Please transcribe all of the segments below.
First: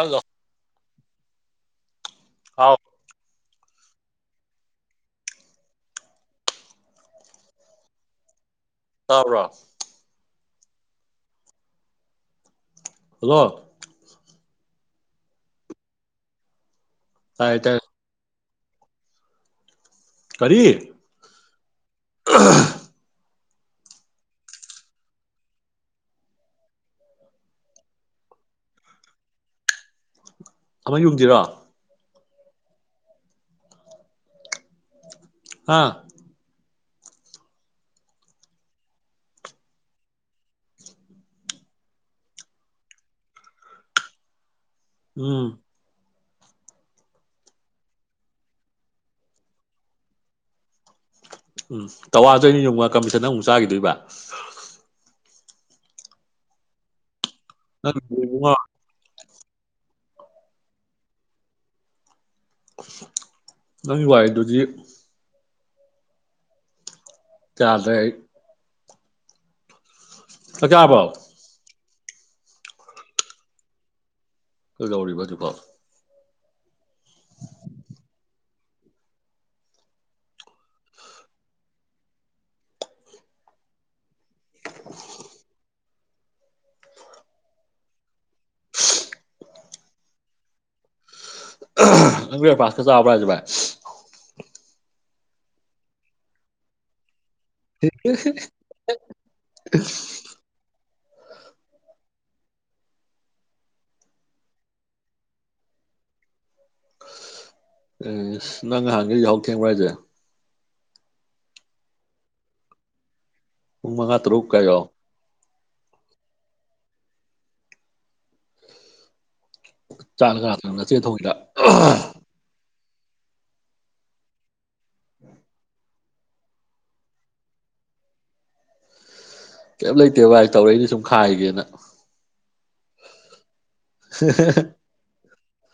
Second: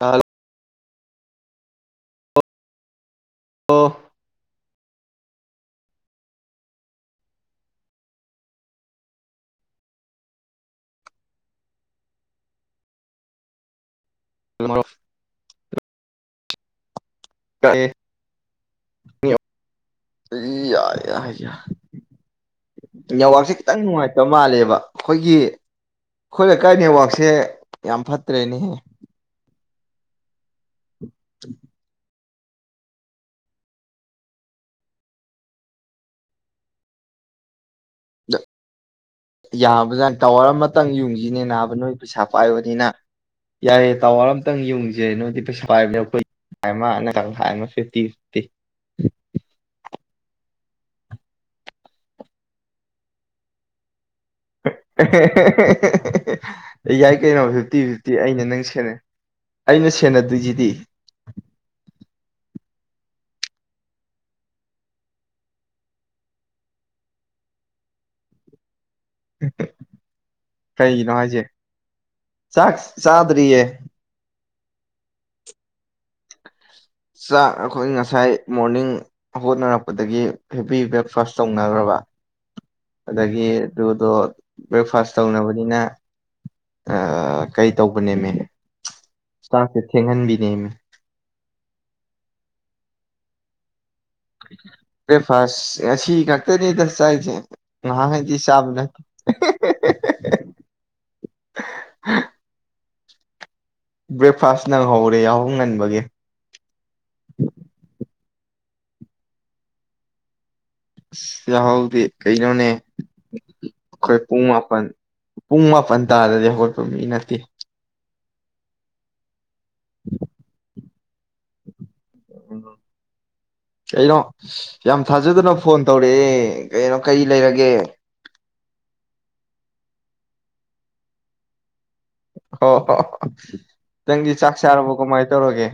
ꯑꯗꯨꯗꯣ ꯍꯜꯂꯣ ꯍꯥꯎ ꯑꯣꯥ ꯇꯥꯕ꯭ꯔꯣ ꯍꯜꯂꯣ ꯑꯗꯨ ꯇꯥꯌꯦ ꯇꯥꯌꯦ꯫ ꯀ꯫ [unintelligible] ꯌꯥ ꯀꯔꯤ ꯌꯥ ꯌꯥ ꯌꯥꯝ ꯅꯦꯇꯥꯑꯣꯔꯀ ꯁꯤ꯫ ꯈꯤꯇꯪ ꯅꯨꯡꯉꯥꯏꯇꯕ ꯃꯥꯜꯂꯦꯕ ꯑꯩꯈꯣꯏꯒꯤ ꯑꯩꯈꯣꯏ ꯂꯩꯀꯥꯏ ꯅꯦꯠꯋꯥꯛꯁꯦ ꯌꯥꯝ ꯐꯠꯇ꯭ꯔꯦꯅꯦꯍꯦ꯫ ꯑꯃ ꯌꯨꯡꯖꯤꯔꯣ꯫ ꯍꯥꯥ꯫ ꯌꯥꯕꯖꯥ ꯇꯥꯋꯔ ꯑꯃꯇꯪ ꯌꯨꯡꯁꯤꯅꯦ ꯅꯥꯕ ꯅꯣꯏ ꯄꯩꯁꯥ ꯄꯥꯏꯕꯅꯤꯅ ꯌꯥꯏꯦ ꯇꯥꯋꯥꯔ ꯑꯃ꯫ ꯈꯤꯇꯪ ꯌꯨꯡꯁꯦ ꯅꯣꯏꯗꯤ ꯎꯝ ꯄꯩꯁꯥ ꯄꯥꯏꯕꯅꯦ ꯑꯩꯈꯣꯏ꯫ ꯍꯥꯏꯃ ꯅꯠꯇ ꯍꯥꯏꯃ ꯐꯤꯐꯇꯤ ꯐꯤꯐꯇꯤ꯫ ꯎꯝ ꯇꯋꯥꯗꯣꯏꯅꯤ ꯌꯡꯉ ꯀꯝꯃꯤꯁꯟꯗ ꯑꯃꯨꯛ ꯆꯥꯈꯤꯗꯣꯏꯕ꯫ ꯌꯥ ꯌꯥꯏ꯫ ꯀꯩꯅꯣ ꯐꯤꯐꯇꯤ ꯅꯪ ꯐꯤꯐꯇꯤ ꯑꯩꯅ ꯏꯕꯨꯡꯉꯣ ꯅꯪ ꯁꯦꯅꯩ꯫ ꯑꯩꯅ ꯁꯦꯟꯅꯗꯣꯏꯁꯤꯗꯤ꯫ ꯅꯪꯃꯒꯤ ꯋꯥꯔꯤ ꯑꯗꯨꯗꯤ꯫ ꯆꯗ꯫ ꯍ꯫ [unintelligible] ꯆꯥꯛ ꯀꯩꯒꯤꯅꯣ ꯆꯥꯔꯕꯣ ꯍꯥꯏꯁꯦ꯫ ꯆꯥꯛ ꯆꯗꯔꯤꯌꯦ꯫ ꯀꯩ ꯗꯧꯔꯤꯕꯥ ꯍꯧꯖꯤꯛ ꯐꯥꯑꯣ꯫ ꯆꯥꯛ ꯑꯩꯈꯣꯏ ꯉꯁꯥꯏ ꯃꯣꯔꯅꯤꯡ ꯍꯣꯠꯅꯔꯛꯄꯗꯒꯤ ꯍꯦꯚꯤ ꯕ꯭ꯔꯦꯛꯐꯥꯁ ꯇꯧꯅꯈ꯭ꯔꯕ꯫ ꯑꯗꯒꯤ ꯑꯗꯨꯗꯣ ꯕ꯭ꯔꯦꯛꯐꯥꯁ ꯇꯧꯅꯕꯅꯤꯅ ꯀꯩ ꯇꯧꯕꯅꯦꯃꯦꯅꯦ ꯆꯥꯛꯁꯦ ꯊꯦꯡꯍꯟꯕꯤꯅꯦ ꯕꯤꯔꯦꯛ ꯐꯥꯁꯠꯀꯥ ꯆꯥꯕꯔꯣ ꯕꯥꯏ ꯕ꯭ꯔꯦꯛꯐꯥꯁ ꯑꯁꯤ ꯉꯥꯛꯇꯅꯤꯗꯁ ꯆꯥꯏꯁꯦ꯫ ꯅꯍꯥꯟ ꯈꯩꯗꯤ ꯆꯥꯕꯥ ꯅꯠꯇꯦ꯫ [unintelligible] ꯕ꯭ꯔꯦꯛꯐꯥꯁ ꯅꯪꯍꯧꯔꯦ ꯌꯥꯍꯣꯡ ꯉꯟꯕꯒꯤ꯫ ꯑꯦ ꯅꯪ ꯅꯍꯥꯟꯒ ꯌꯥꯍꯧ ꯊꯦꯡꯕ꯭ꯔ ꯍꯥꯏꯁꯦ꯫ ꯌꯥꯍꯥꯎꯗꯤ ꯀꯩꯅꯣꯅꯦ꯫ ꯃꯉꯥ ꯑꯩꯈꯣꯏ ꯄꯨꯡ ꯇꯔꯨꯛ ꯀꯥꯏꯌꯣ ꯃꯥꯄꯟ ꯄꯨꯡ ꯃꯥꯄꯟ꯫ ꯇꯥꯗꯗꯤ ꯍꯧꯒꯠꯄ ꯃꯤ ꯅꯠꯇꯦ꯫ ꯆꯥꯛ ꯅꯆꯦꯅ ꯊꯣꯡꯉꯤꯔꯣ꯫ ꯀꯩꯅꯣ ꯌꯥꯝ ꯊꯥꯖꯗꯅ ꯐꯣꯟ ꯇꯧꯔꯛꯑꯦ ꯀꯩꯅꯣ ꯀꯔꯤ ꯂꯩꯔꯒꯦ꯫ ꯀꯩꯝ ꯂꯩꯇꯦ ꯚꯥꯏ ꯇꯧꯔꯛꯏꯅꯤ ꯁꯨꯝ ꯈꯥꯏꯒꯦꯅ꯫ ꯍꯣꯏ ꯍꯣ ꯍꯣꯏ ꯅꯪꯗꯤ ꯆꯥꯛ ꯆꯥꯔꯕꯣ ꯀꯃꯥꯏꯅ ꯇꯧꯔꯒꯦ꯫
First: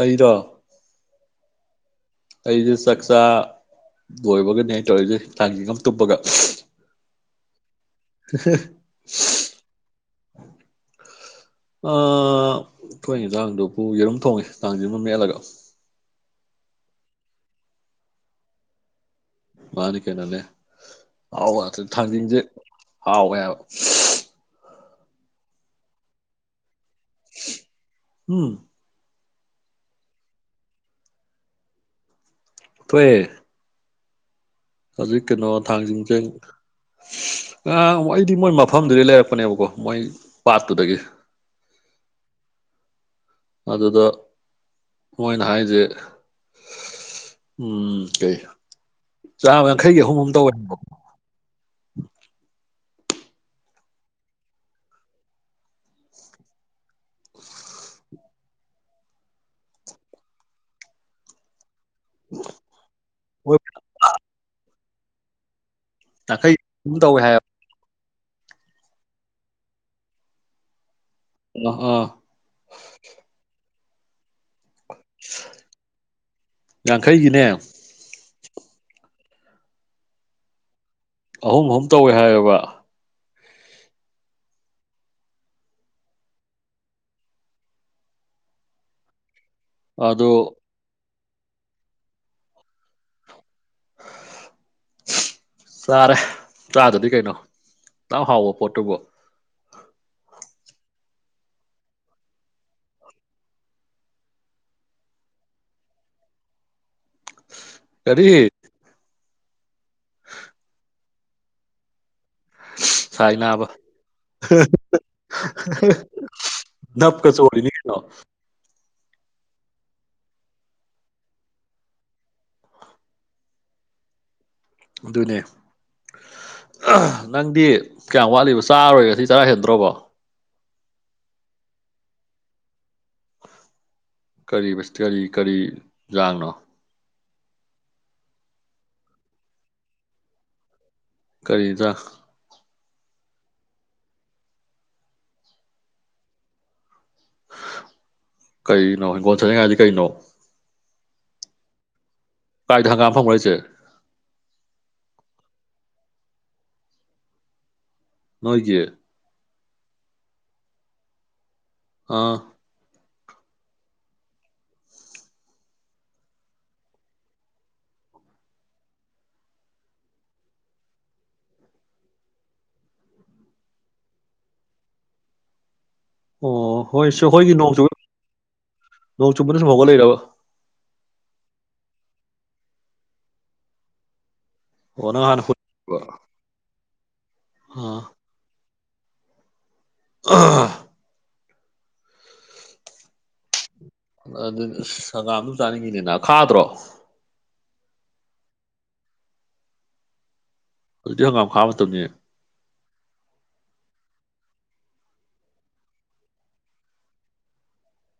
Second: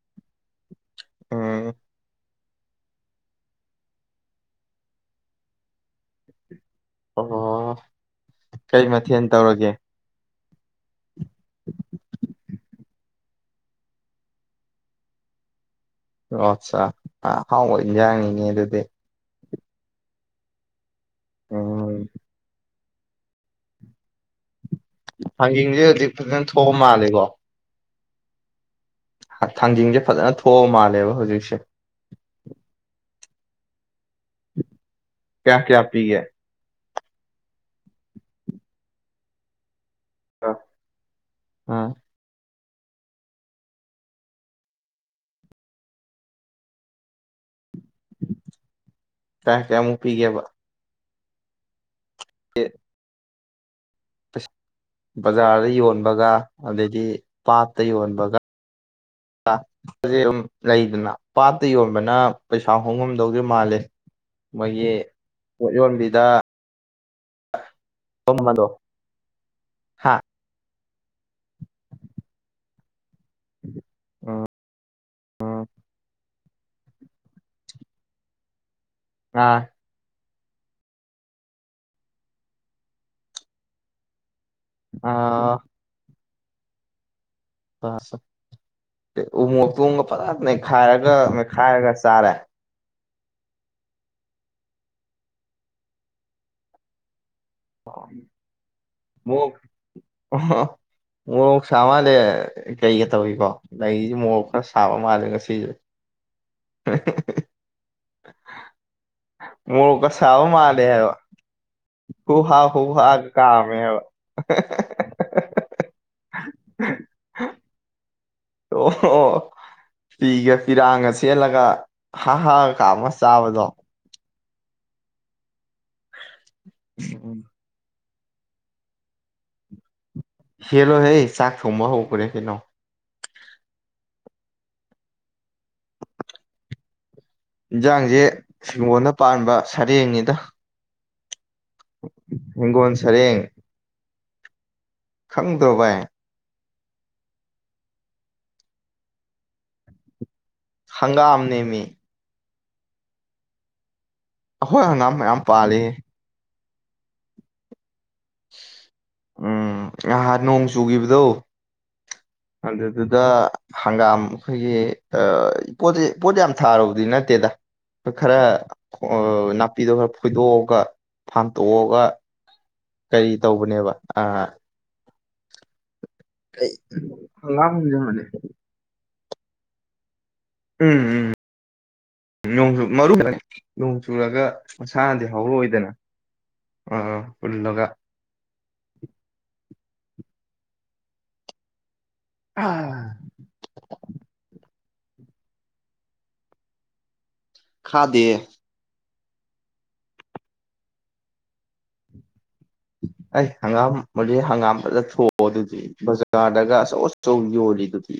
ꯑꯩꯗꯣ꯫ ꯎꯝ꯫ ꯑꯩꯁꯦ ꯆꯥꯛꯆꯥ ꯂꯣꯏꯕꯒꯅꯦ ꯑ ꯇꯧꯔꯤꯁꯦ ꯊꯥꯡꯖꯦꯡ ꯑꯃ ꯇꯨꯞꯄꯒ꯫ ꯑꯣ꯫ ꯀꯩ ꯃꯊꯦꯜ ꯇꯧꯔꯒꯦ꯫ ꯑꯥ ꯑꯩꯈꯣꯏ ꯍꯤꯡꯖꯥꯡꯗꯨꯕꯨ ꯌꯦꯔꯨꯝ ꯊꯣꯡꯉꯦ ꯇꯥꯖꯤꯡꯃ ꯃꯦꯠꯂꯒ ꯑꯣ ꯑꯠꯆꯥ ꯑ ꯍꯥꯎꯕ ꯏꯟꯖꯥꯡꯅꯤꯡꯅꯦ ꯑꯗꯨꯗꯤ ꯃꯥꯅꯤ ꯀꯩꯅꯣꯅꯦ ꯑꯍꯥꯎꯕ ꯉꯥꯛꯇꯅꯦ ꯎꯝ ꯊꯥꯡꯖꯤꯡꯖꯦ ꯍꯥꯎꯋꯦꯕ ꯊꯥꯡꯒꯡꯖꯦ ꯍꯧꯖꯤꯛ ꯐꯖꯅ ꯊꯣꯛꯑ ꯃꯥꯜꯂꯦꯀꯣ ꯎꯝ ꯊꯥꯡꯖꯤꯡꯁꯦ ꯐꯖꯅ ꯊꯣꯛꯑꯕ ꯃꯥꯜꯂꯦꯕ ꯍꯧꯖꯤꯛꯁꯦ [unintelligible] ꯍꯧꯖꯤꯛ ꯀꯦꯅꯣ ꯀꯌꯥ ꯀꯌꯥ ꯄꯤꯒꯦ ꯊꯥꯡꯖꯤꯡꯖꯦꯡ ꯑ ꯑꯩꯗꯤ ꯃꯣꯏ ꯃꯐꯝꯗꯨꯗꯩ ꯂꯩꯔꯛꯄꯅꯦꯕꯀꯣ ꯃꯣꯏ ꯄꯥꯠꯇꯨꯗꯒꯤ ꯎꯝ ꯑꯗꯨꯗ ꯃꯣꯏꯅ ꯍꯥꯏꯖꯦ ꯎꯝ ꯀꯩ ꯀꯌꯥ ꯆꯥꯝꯃ ꯀꯌꯥꯃꯨꯛ ꯌꯥꯡꯈꯩꯒꯤ ꯑꯍꯨꯝ ꯑꯍꯨꯝ ꯄꯤꯒꯦꯕ ꯇꯧꯋꯦ [inaudible] [unintelligible] [unintelligible] ꯕꯖꯥꯔꯗ ꯌꯣꯟꯕꯒ ꯑꯗꯩ ꯄꯥꯠꯇ ꯌꯣꯟꯕꯒ [unintelligible] ꯂꯩꯗꯅ ꯄꯥꯠ ꯇ ꯌꯣꯟꯕꯅ ꯄꯩꯁꯥ ꯍꯣꯡꯉꯝꯗꯧꯗꯤ ꯃꯣꯏ ꯃꯥꯜꯂꯤ ꯃꯣꯏꯒꯤ ꯄꯣꯠ ꯌꯣꯟꯕꯤꯗ ꯇꯈꯩ [inaudible] ꯇꯧꯋꯦ ꯍꯥꯏ [unintelligible] [unintelligible] ꯍꯥ ꯑ ꯑ [unintelligible] ꯌꯥꯡꯈꯩꯒꯤꯅꯦ ꯑꯥ ꯑꯍꯨꯝ ꯑꯍꯨꯝ ꯇꯧꯋꯦ ꯍꯥꯏꯑꯕ ꯑꯥ [unintelligible] ꯎ ꯃꯣꯛ ꯇꯨꯝꯒ ꯑꯗꯣ ꯐꯖꯟꯅ ꯅꯩꯈꯥꯏꯔ ꯃꯦꯠꯈꯥꯏꯔꯒ ꯆꯥꯔꯦ ꯆꯥꯔꯦ ꯆꯥꯗꯗꯤ ꯀꯩꯅꯣ ꯇ ꯍꯥꯎꯕ ꯄꯣꯠꯇꯕ ꯃꯣꯔꯣꯛ ꯃꯣꯔꯣꯛ ꯁꯥ ꯃꯥꯜꯂꯦ ꯀꯩꯒ ꯇꯧꯏꯀꯣ ꯂꯩꯒꯁꯦ ꯃꯣꯔꯣꯛ ꯈꯔ ꯁꯥꯕ ꯃꯥꯜꯂꯦ ꯉꯁꯤꯁꯦ ꯀꯔꯤ ꯃꯣꯔꯣꯛꯀ ꯁꯥꯕ ꯃꯥꯜꯂꯦ ꯍꯥꯏꯕ ꯍꯨ ꯍꯥ ꯍꯨ ꯍꯥꯒ ꯁꯥꯏ ꯅꯥꯕ ꯀꯥꯝꯃꯦ ꯍꯥꯏꯕ ꯅꯞꯀ ꯆꯣꯔꯤꯅꯤ ꯀꯩꯅꯣ ꯑꯣ ꯑꯣ ꯐꯤꯒ ꯐꯤꯔꯥꯡꯒ ꯁꯦꯂꯒ ꯍꯥ ꯍꯥꯒꯥ ꯀꯥꯃꯒꯥ ꯆꯥꯕꯗꯣ ꯑꯗꯨꯅꯦ ꯅꯡꯗꯤ ꯀꯌꯥꯝ ꯋꯥꯠꯂꯤꯕ ꯆꯥꯔꯣꯏꯒ ꯉꯥꯁꯤ ꯆꯔꯥ ꯍꯦꯟꯗ꯭ꯔꯣꯕꯣ ꯍꯂꯣ ꯍꯦ ꯆꯥꯛ ꯊꯣꯡꯕ ꯍꯧꯈꯔꯦ ꯀꯩꯅꯣ ꯀꯔꯤꯕꯥ ꯁꯇꯌ ꯀꯔꯤ ꯀꯔꯤ ꯖꯥꯡꯅꯪ ꯌꯦꯟꯁꯥꯡꯁꯦ ꯍꯤꯉꯣꯟꯗ ꯄꯥꯟꯕ ꯁꯔꯦꯡꯅꯤꯗ ꯀꯔꯤꯑꯦꯟꯖꯥꯡ ꯍꯤꯡꯒꯣꯜ ꯁꯔꯦꯡ ꯈꯡꯗꯔꯣ ꯕꯥꯏ ꯀꯩꯅꯣ ꯕꯥꯜ ꯁꯅꯥ ꯌꯥꯏ ꯍꯥꯏꯗꯤ ꯀꯩꯅꯣ ꯍꯡꯒꯥꯝꯅꯦ ꯃ ꯀꯥꯏꯗ ꯍꯡꯒꯥꯝ ꯍꯧꯕꯔꯥ ꯍꯥꯌꯁꯤ ꯑꯩꯍꯣꯏ ꯍꯡꯒꯥꯝ ꯃꯌꯥꯝ ꯄꯥꯜꯂꯤ ꯅꯣꯏꯒꯤ ꯑ ꯅꯍꯥꯟ ꯅꯣꯡ ꯆꯨꯒꯤꯕꯗꯣ ꯑꯥ ꯑꯗꯨ ꯗꯨ ꯗꯥ ꯍꯡꯒꯥꯝ ꯑꯩꯈꯣꯏꯒꯤ ꯄꯣꯠ ꯄꯣꯠ ꯌꯥꯝ ꯊꯥꯔꯨꯕꯗꯤ ꯅꯠꯇꯦꯗ ꯈꯔ ꯅꯥꯄꯤꯗꯣ ꯈꯔ ꯐꯣꯏꯗꯣꯛꯑꯒ ꯐꯥꯝꯇꯣꯛꯑꯒ ꯀꯔꯤ ꯇꯧꯕꯅꯦꯕ ꯑꯥ ꯑꯣ ꯍꯣꯏ [unintelligible] ꯅꯣꯛ ꯆꯨꯕꯔꯗꯥ ꯁꯨꯝ ꯍꯧꯒꯠꯂꯛꯏꯔ꯭ꯕ ꯎꯝ ꯎꯝ ꯅꯣꯡ ꯆꯨ ꯃꯔꯨ ꯅꯣꯡ ꯆꯨꯔꯒ ꯑꯣ ꯃꯁꯥꯅꯗꯤ ꯅꯪ ꯍꯥꯟꯅ ꯍꯧꯔꯑꯣꯏꯗꯅ ꯍꯨꯟꯕ ꯑꯥ ꯄꯨꯜꯂꯒ [unintelligible] [unintelligible] ꯑꯗꯨꯅꯤ ꯏꯁ ꯍꯉꯝꯕꯨ ꯆꯥꯅꯤꯡꯉꯤꯅꯤꯅ ꯈꯥꯗ꯭ꯔꯣ ꯈꯥꯗꯦꯌꯦ ꯍꯧꯖꯤꯛꯇꯤ ꯍꯡꯒꯥꯝ ꯈꯥꯕꯥ ꯃꯇꯝꯅꯤꯍꯦ ꯑꯩ ꯍꯡꯒꯥꯝ ꯍꯧꯛ ꯍꯡꯒꯥꯝ ꯐꯖ ꯊꯣꯛꯑꯣ ꯑꯗꯨꯗꯤ ꯕꯖꯥꯔꯗꯒ ꯑꯆꯧ ꯑꯆꯧ ꯌꯣꯜꯂꯤꯗꯨꯗꯤ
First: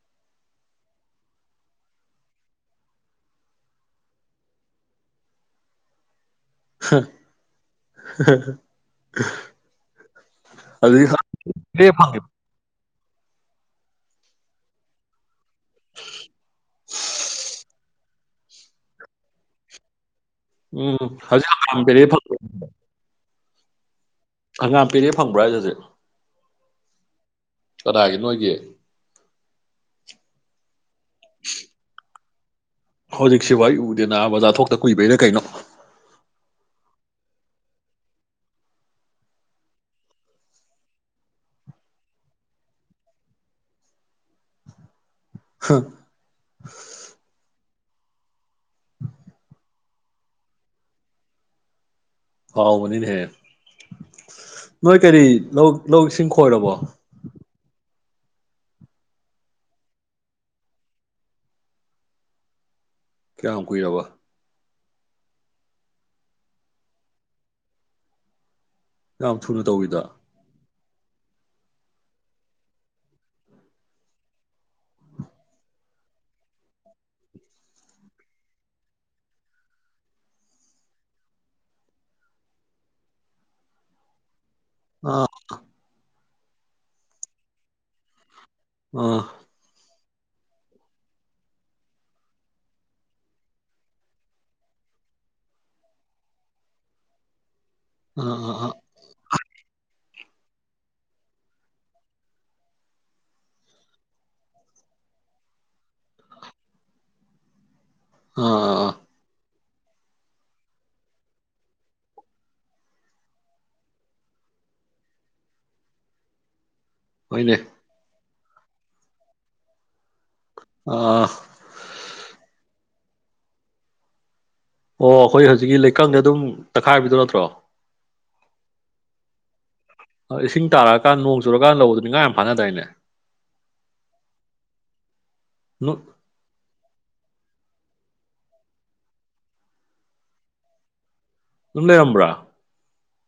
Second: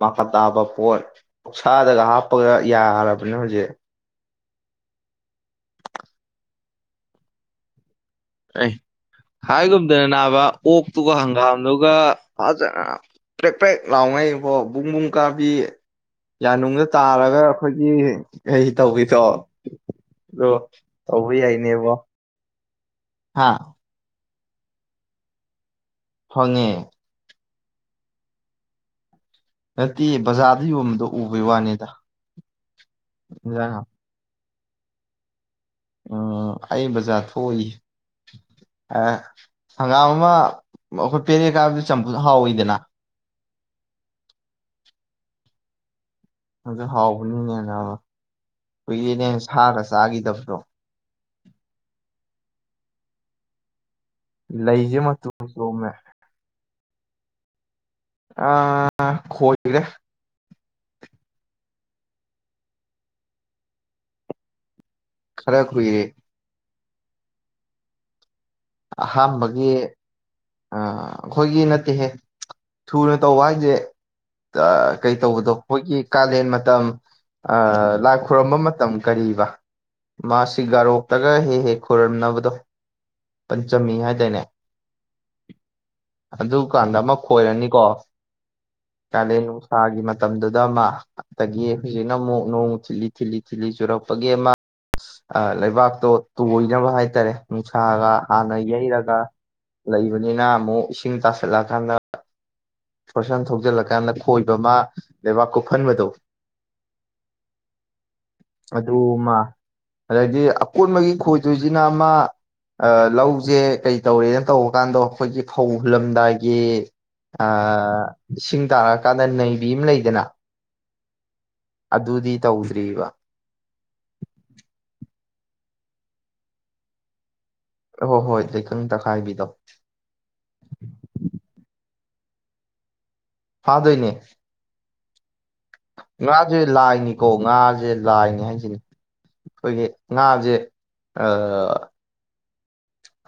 ꯃꯈꯥ ꯇꯥꯕ ꯄꯣꯠ ꯀꯧꯁꯥꯗꯒ ꯍꯥꯞꯄꯒ ꯌꯥꯔꯕꯅꯦ ꯍꯧꯖꯤꯛ ꯍꯥ ꯑꯦ ꯍꯥꯏꯒꯨꯝꯗꯅ ꯅꯥꯕ ꯑꯗꯨꯗꯤ ꯑꯣꯛꯇꯨꯒ ꯄꯦꯔꯦ ꯍꯡꯒꯥꯝꯗꯨꯒ ꯐꯪꯉꯦ ꯐꯖꯅ ꯄ꯭ꯔꯦꯛ ꯄ꯭ꯔꯦꯛ ꯂꯥꯎꯉꯩꯕꯣ ꯕꯨꯡ ꯕꯨꯡ ꯀꯥꯕꯤ ꯌꯥꯅꯨꯡꯗ ꯇꯥꯔꯒ ꯑꯩꯈꯣꯏꯒꯤ ꯀꯩ ꯇꯧꯕꯤꯗꯣ ꯎꯝ ꯍꯧꯖꯤꯛ [unintelligible] ꯍꯥꯥ ꯍꯪꯒꯥꯝ ꯄꯦꯔꯦ ꯐꯡꯕ꯭ꯔꯣ ꯍꯥꯢꯖꯦ ꯍꯧꯖꯤꯛ ꯐꯪꯉꯦ ꯀꯅꯥꯒꯤ ꯅꯣꯏꯒꯤ ꯅꯇꯦ ꯕꯖꯥꯔꯗ ꯌꯣꯟꯕꯗꯣ ꯎꯕꯩ ꯋꯥꯅꯤꯗ ꯍꯧꯖꯤꯛ ꯁꯤꯕꯨ ꯏꯟꯖꯥꯡ ꯑꯩ ꯎꯗꯦꯅꯥ ꯕꯥꯖꯥꯔ ꯊꯣꯛ ꯀꯨꯏꯕꯩꯔꯥ ꯀꯩꯅꯣ ꯎꯝ ꯑꯩ ꯕꯖꯥꯔ ꯊꯣꯛꯏ ꯍꯪꯒꯥꯝ ꯑꯃ ꯑꯩꯈꯣꯏ ꯄꯦꯔꯦ ꯀꯥꯏꯕꯗꯨ ꯆꯝꯐꯨꯠ ꯍꯥꯎꯋꯤꯗꯅ ꯍꯥ ꯑꯗꯨ ꯍꯥꯎꯕꯅꯤꯅꯦ ꯅꯥꯕ ꯀꯨꯏꯔꯦꯅꯦ ꯁꯥꯒ ꯆꯥꯒꯤꯗꯕꯗꯣ ꯍꯥꯎꯕꯅꯤꯅꯦꯍꯦ ꯅꯣꯏ ꯂꯩꯁꯦ ꯀꯔꯤ ꯃꯇꯨ ꯂꯧ ꯆꯣꯝꯃꯦ ꯂꯧ ꯁꯤꯡ ꯈꯣꯏꯔꯕꯣ ꯑ ꯈꯣꯏꯔꯦ ꯀꯌꯥꯝ ꯀꯨꯏꯔꯕ ꯈꯔ ꯀꯨꯏꯔꯦ ꯌꯥꯝ ꯊꯨꯅ ꯑꯍꯥꯟꯕꯒꯤ ꯇꯧꯋꯤꯗ ꯑ ꯑꯩꯈꯣꯏꯒꯤ ꯅꯠꯇꯦꯍꯦ ꯊꯨꯅ ꯇꯧꯕ ꯍꯥꯏꯖꯦ ꯀꯩ ꯇꯧꯕꯗꯣ ꯑꯩꯈꯣꯏꯒꯤ ꯀꯥꯂꯦꯟ ꯃꯇꯝ ꯂꯥꯏ ꯈꯨꯔꯝꯕ ꯃꯇꯝ ꯀꯔꯤꯕ ꯃꯥꯁꯤ ꯒꯥꯔꯣꯛꯇꯒ ꯍꯦꯛ ꯍꯦꯛ ꯈꯣꯏꯔꯝꯅꯕꯗꯣ ꯄꯟꯆꯝꯃꯤ ꯍꯥꯏꯗꯥꯢꯅꯦ ꯑꯥ ꯑꯗꯨꯀꯥꯟꯗ ꯑꯃ ꯈꯣꯏꯔꯅꯤꯀꯣ ꯑꯥ ꯀꯥꯂꯦꯟ ꯅꯨꯡꯁꯥꯥꯒꯤ ꯃ ꯇꯝꯗꯨꯗ ꯑꯃ ꯑꯗꯒꯤ ꯍꯧꯖꯤꯛꯅ ꯑꯃꯨꯛ ꯅꯣꯡ ꯊꯤꯂꯤ ꯊꯤꯠꯂꯤ ꯊꯤꯜꯂꯤ ꯆꯨꯔꯛꯄꯒꯤ ꯑꯃ ꯂꯩꯕꯥꯛꯇꯣ ꯇꯣꯏꯅꯕ ꯍꯥꯏꯇꯥꯔꯦ ꯅꯨꯡꯁꯥ ꯑꯥ ꯍꯥꯟꯅ ꯑꯥ ꯑꯥ ꯌꯩꯔꯒ ꯂꯩꯕꯅꯤꯅ ꯑꯃꯨꯛ ꯏꯁꯤꯡ ꯇꯥꯁꯜꯂꯛꯑꯀꯥꯟꯗ ꯐꯣꯔꯁꯟ ꯊꯧꯖꯤꯜꯂꯀꯥꯟꯗ ꯈꯣꯏꯕ ꯑꯃ ꯂꯩꯕꯥꯛ ꯀꯨꯞꯐꯟꯕꯗꯣ ꯑꯥ ꯑꯥ ꯑꯗꯨ ꯑꯃ ꯑꯗꯩꯗꯤ ꯑꯀꯣꯟꯕꯒꯤ ꯈꯣꯏꯗꯣꯏꯁꯤꯅ ꯑꯃ ꯂꯧꯖꯦ ꯀꯩꯇꯧꯔꯦꯅ ꯇꯧꯕ ꯀꯥꯟꯗꯣ ꯑꯩꯈꯣꯏꯒꯤ ꯐꯧ ꯍꯨꯜꯂꯝꯗꯥꯏꯒꯤ ꯍꯣꯏꯅꯦ ꯑꯥ ꯏꯁꯤꯡ ꯇꯥꯔꯛꯑꯀꯥꯟꯗ ꯅꯩꯕꯤ ꯑꯃ ꯂꯩꯗꯅ ꯑꯥ ꯑꯗꯨꯗꯤ ꯇꯧꯗ꯭ꯔꯤꯕ ꯑꯣ ꯑꯩꯈꯣꯏ ꯍꯧꯖꯤꯛꯀꯤ ꯂꯩꯀꯪꯗ ꯑꯗꯨꯝ ꯇꯛꯈꯥꯏꯕꯗꯨ ꯅꯠꯇ꯭ꯔꯣ ꯍꯣꯏ ꯍꯣꯏ ꯂꯩꯀꯪ ꯇꯛꯈꯥꯏꯕꯤꯗꯣ ꯐꯥꯅ ꯗꯥꯏꯅꯦ ꯐꯥꯗꯣꯏꯅꯦ ꯉꯥꯖꯦ ꯂꯥꯢꯅꯤ ꯀꯣ ꯉꯥꯖꯦ ꯂꯥꯏꯅꯦ ꯍꯥꯏꯁꯤꯅꯤ ꯑꯩꯈꯣꯏꯒꯤ ꯉꯥꯖꯦ ꯑꯥ ꯑꯗꯨꯝ ꯂꯩꯔꯝꯕ꯭ꯔꯥ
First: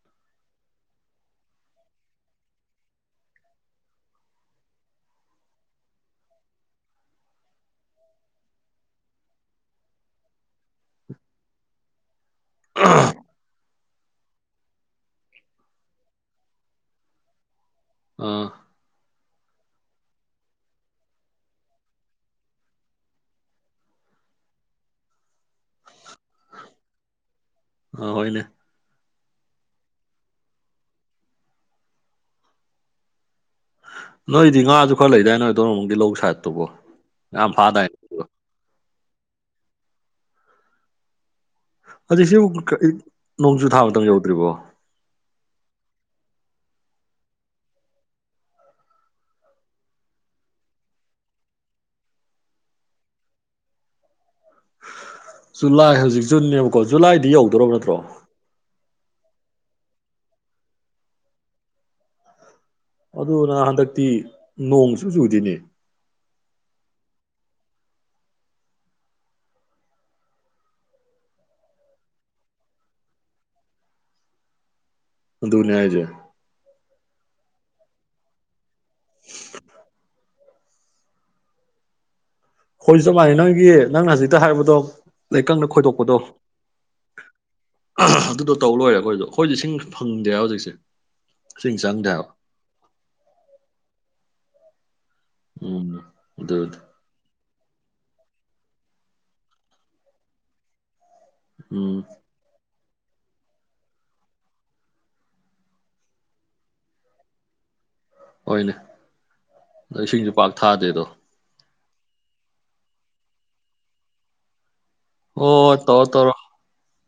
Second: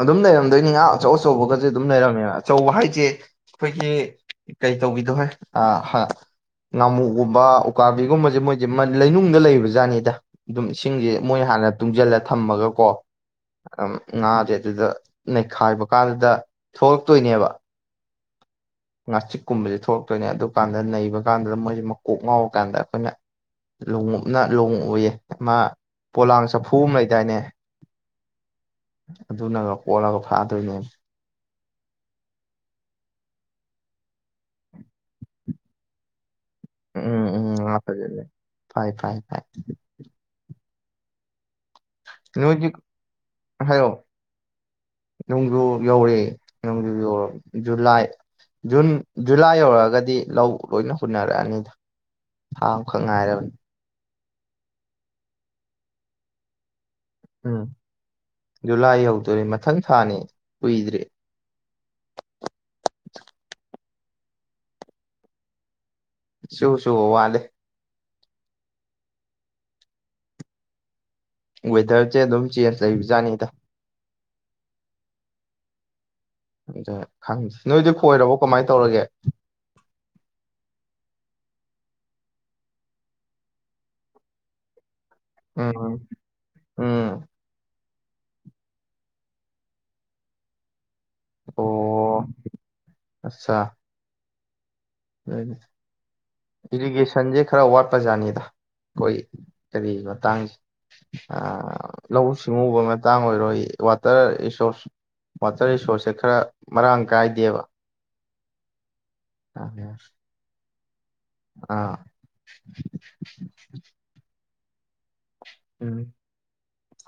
ꯑꯗꯨꯝ ꯂꯩꯔꯝꯗꯣꯏꯅꯤ ꯉꯥ ꯑꯆꯧ ꯑꯆꯧꯕꯒꯁꯦ ꯑꯗꯨꯝ ꯂꯩꯔꯝꯃꯦ ꯑꯆꯧꯕ ꯍꯥꯏꯁꯦ ꯑꯩꯈꯣꯏꯒꯤ ꯀꯩꯇꯧꯕꯤꯗꯣ ꯍꯣꯏ ꯉꯥꯃꯨꯒꯨꯝꯕ ꯎꯀꯥꯕꯤꯒꯨꯝꯕꯁꯦ ꯃꯣꯏꯁꯦ ꯂꯩꯅꯨꯡꯗ ꯂꯩꯕ ꯖꯥꯠꯅꯤꯗ ꯑꯗꯨꯝ ꯏꯁꯤꯡꯁꯦ ꯃꯣꯏꯅ ꯍꯥꯟꯅ ꯇꯨꯡꯁꯤꯜꯂ ꯊꯝꯃꯒ ꯀꯣ ꯑꯝ ꯉꯥꯁꯦ ꯑꯗꯨꯗ ꯅꯩꯈꯥꯏꯕ ꯀꯥꯟꯗꯨꯗ ꯊꯣꯛꯂꯛꯇꯣꯏꯅꯦꯕ ꯑꯥ ꯉꯥꯆꯤꯛꯀꯨꯝꯕꯁꯦ ꯊꯣꯛꯂꯛꯇꯣꯏꯅꯦ ꯑꯗꯨꯀꯥꯟꯗ ꯅꯩꯕ ꯀꯥꯟꯗꯨꯗ ꯃꯣꯏꯁꯦ ꯃꯀꯣꯛ ꯉꯥꯎꯔꯀꯥꯟꯗ ꯑꯩꯈꯣꯏꯅ ꯂꯨꯉꯞꯅ ꯂꯨꯉꯎꯌꯦ ꯃꯥ ꯄꯣꯂꯥꯡ ꯆꯐꯨ ꯑꯃ ꯂꯩꯗꯥꯏꯅꯦ ꯑ ꯍꯣꯏꯅꯦ ꯑꯗꯨꯅꯒ ꯀꯣꯜꯂꯒ ꯐꯥꯗꯣꯏꯅꯦ ꯅꯣꯏꯗꯤ ꯉꯥꯁꯨ ꯈꯔ ꯂꯩꯗꯥꯏ ꯅꯣꯏ ꯑꯗꯣꯝ ꯂꯣꯝꯒꯤ ꯂꯧ ꯁꯥꯥꯏꯠ ꯎꯝ ꯎꯝ ꯉꯥ ꯇꯔꯦꯠꯅꯦ ꯐꯥꯏ ꯐꯥꯏ ꯐꯥꯏ ꯍꯧꯖꯤꯛ ꯁꯤꯕꯨꯨꯛ ꯅꯣꯏꯗꯤ ꯅꯣꯡꯖꯨ ꯊꯥ ꯃꯇꯝ ꯍꯥꯏꯌꯣ ꯌꯧꯗ꯭ꯔꯤꯕꯣ ꯅꯣꯡꯖꯨ ꯌꯧꯔꯦ ꯅꯣꯡꯖꯨ ꯌꯧ ꯖꯨꯂꯥꯏ ꯖꯨꯟ ꯖꯨꯂꯥꯏ ꯌꯧꯔꯛꯑꯒꯗꯤ ꯂꯧ ꯂꯣꯏꯅ ꯍꯨꯟꯅꯔꯛꯑꯅꯤꯗ ꯊꯥ ꯑꯃꯈꯛ ꯉꯥꯏꯔꯕꯅꯤ ꯆꯨꯂꯥꯏꯑ ꯍꯧꯖꯤꯛ ꯖꯨꯜꯅꯤꯕ ꯀꯣ ꯖꯨꯂꯥꯏꯗꯤ ꯌꯧꯗ꯭ꯔꯕ ꯅꯠꯇ꯭ꯔꯣ ꯇꯨꯔꯦ ꯃꯊꯪ ꯊꯥꯅꯦ ꯀꯨꯏꯗ꯭ꯔꯦ ꯑꯗꯨꯅ ꯍꯟꯗꯛꯇꯤ ꯅꯣꯡꯁꯨ ꯆꯨꯗꯅꯦ ꯁꯨ ꯁꯨ ꯋꯥꯂꯦ ꯋꯦꯗꯔꯁꯦ ꯑꯗꯨꯝ ꯆꯦꯁ ꯂꯩꯕꯖꯥꯠꯅꯤꯗ ꯑꯗꯨꯅꯦ ꯍꯥꯏꯖꯦ ꯈꯪꯗꯦ ꯅꯣꯏꯗꯤ ꯈꯣꯏꯔꯕꯣ ꯀꯃꯥꯏꯅ ꯇꯧꯔꯒꯦ ꯍꯣꯏꯁꯨ ꯆꯞ ꯃꯥꯟꯅꯩ ꯅꯪꯒꯤ ꯅꯪꯅ ꯍꯧꯖꯤꯛꯇ ꯍꯥꯏꯕꯗꯣ ꯂꯩꯀꯪꯅ ꯎꯝ ꯈꯣꯏꯗꯣꯛꯄꯗꯣ ꯎꯝ ꯑꯗꯨꯗꯣ ꯇꯧ ꯂꯣꯏꯔꯦ ꯑꯩꯈꯣꯏꯗꯣ ꯑꯩꯈꯣꯏꯗꯤ ꯏꯁꯤꯡ ꯐꯪꯗꯦ ꯍꯧꯖꯤꯛꯁꯦ ꯏꯁꯤꯡ ꯆꯪꯗꯦ ꯍꯥꯏꯕ ꯑꯣ ꯑꯆꯥ ꯎꯝ ꯑꯗꯨꯕꯨꯗꯤ ꯏꯔꯤꯒꯦꯁꯟꯖꯦ ꯈꯔ ꯋꯥꯠꯄꯖꯥꯠꯅꯤꯗ ꯑꯩꯈꯣꯏ ꯀꯔꯤ ꯃꯇꯥꯡꯁꯦ ꯑ ꯎꯝ ꯂꯥꯎ ꯁꯤꯡ ꯎ ꯕ ꯃꯠ ꯃꯇꯥꯡ ꯑꯣꯏꯔꯣꯏ ꯋꯥꯇꯔ ꯔꯤꯁꯣꯔꯁ ꯋꯥꯇꯔ ꯔꯤꯁꯣꯔꯁꯁꯦ ꯈꯔ ꯃꯔꯥꯡ ꯀꯥꯏꯗꯦꯕ ꯍꯣꯏꯅꯦ ꯑ ꯏꯁꯩ ꯄꯥꯡ ꯊꯥꯗꯦꯗꯣ ꯑꯥ ꯑꯣ ꯎꯝ ꯇꯧꯔꯣꯇꯧꯔꯣ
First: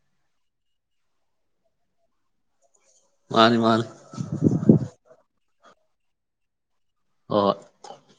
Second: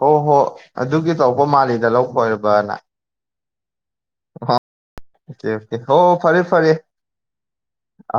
ꯍꯣ ꯍꯣ ꯑꯗꯨꯒꯤ ꯇꯧꯕ ꯃꯥꯜꯂꯤꯗ ꯂꯧꯈꯣꯏꯔꯕꯅ ꯃꯥꯅꯤ ꯃꯥꯅꯤ [unintelligible] ꯍ ꯐꯔꯦ ꯐꯔꯦ ꯍꯣꯏ ꯍꯣꯏ ꯑ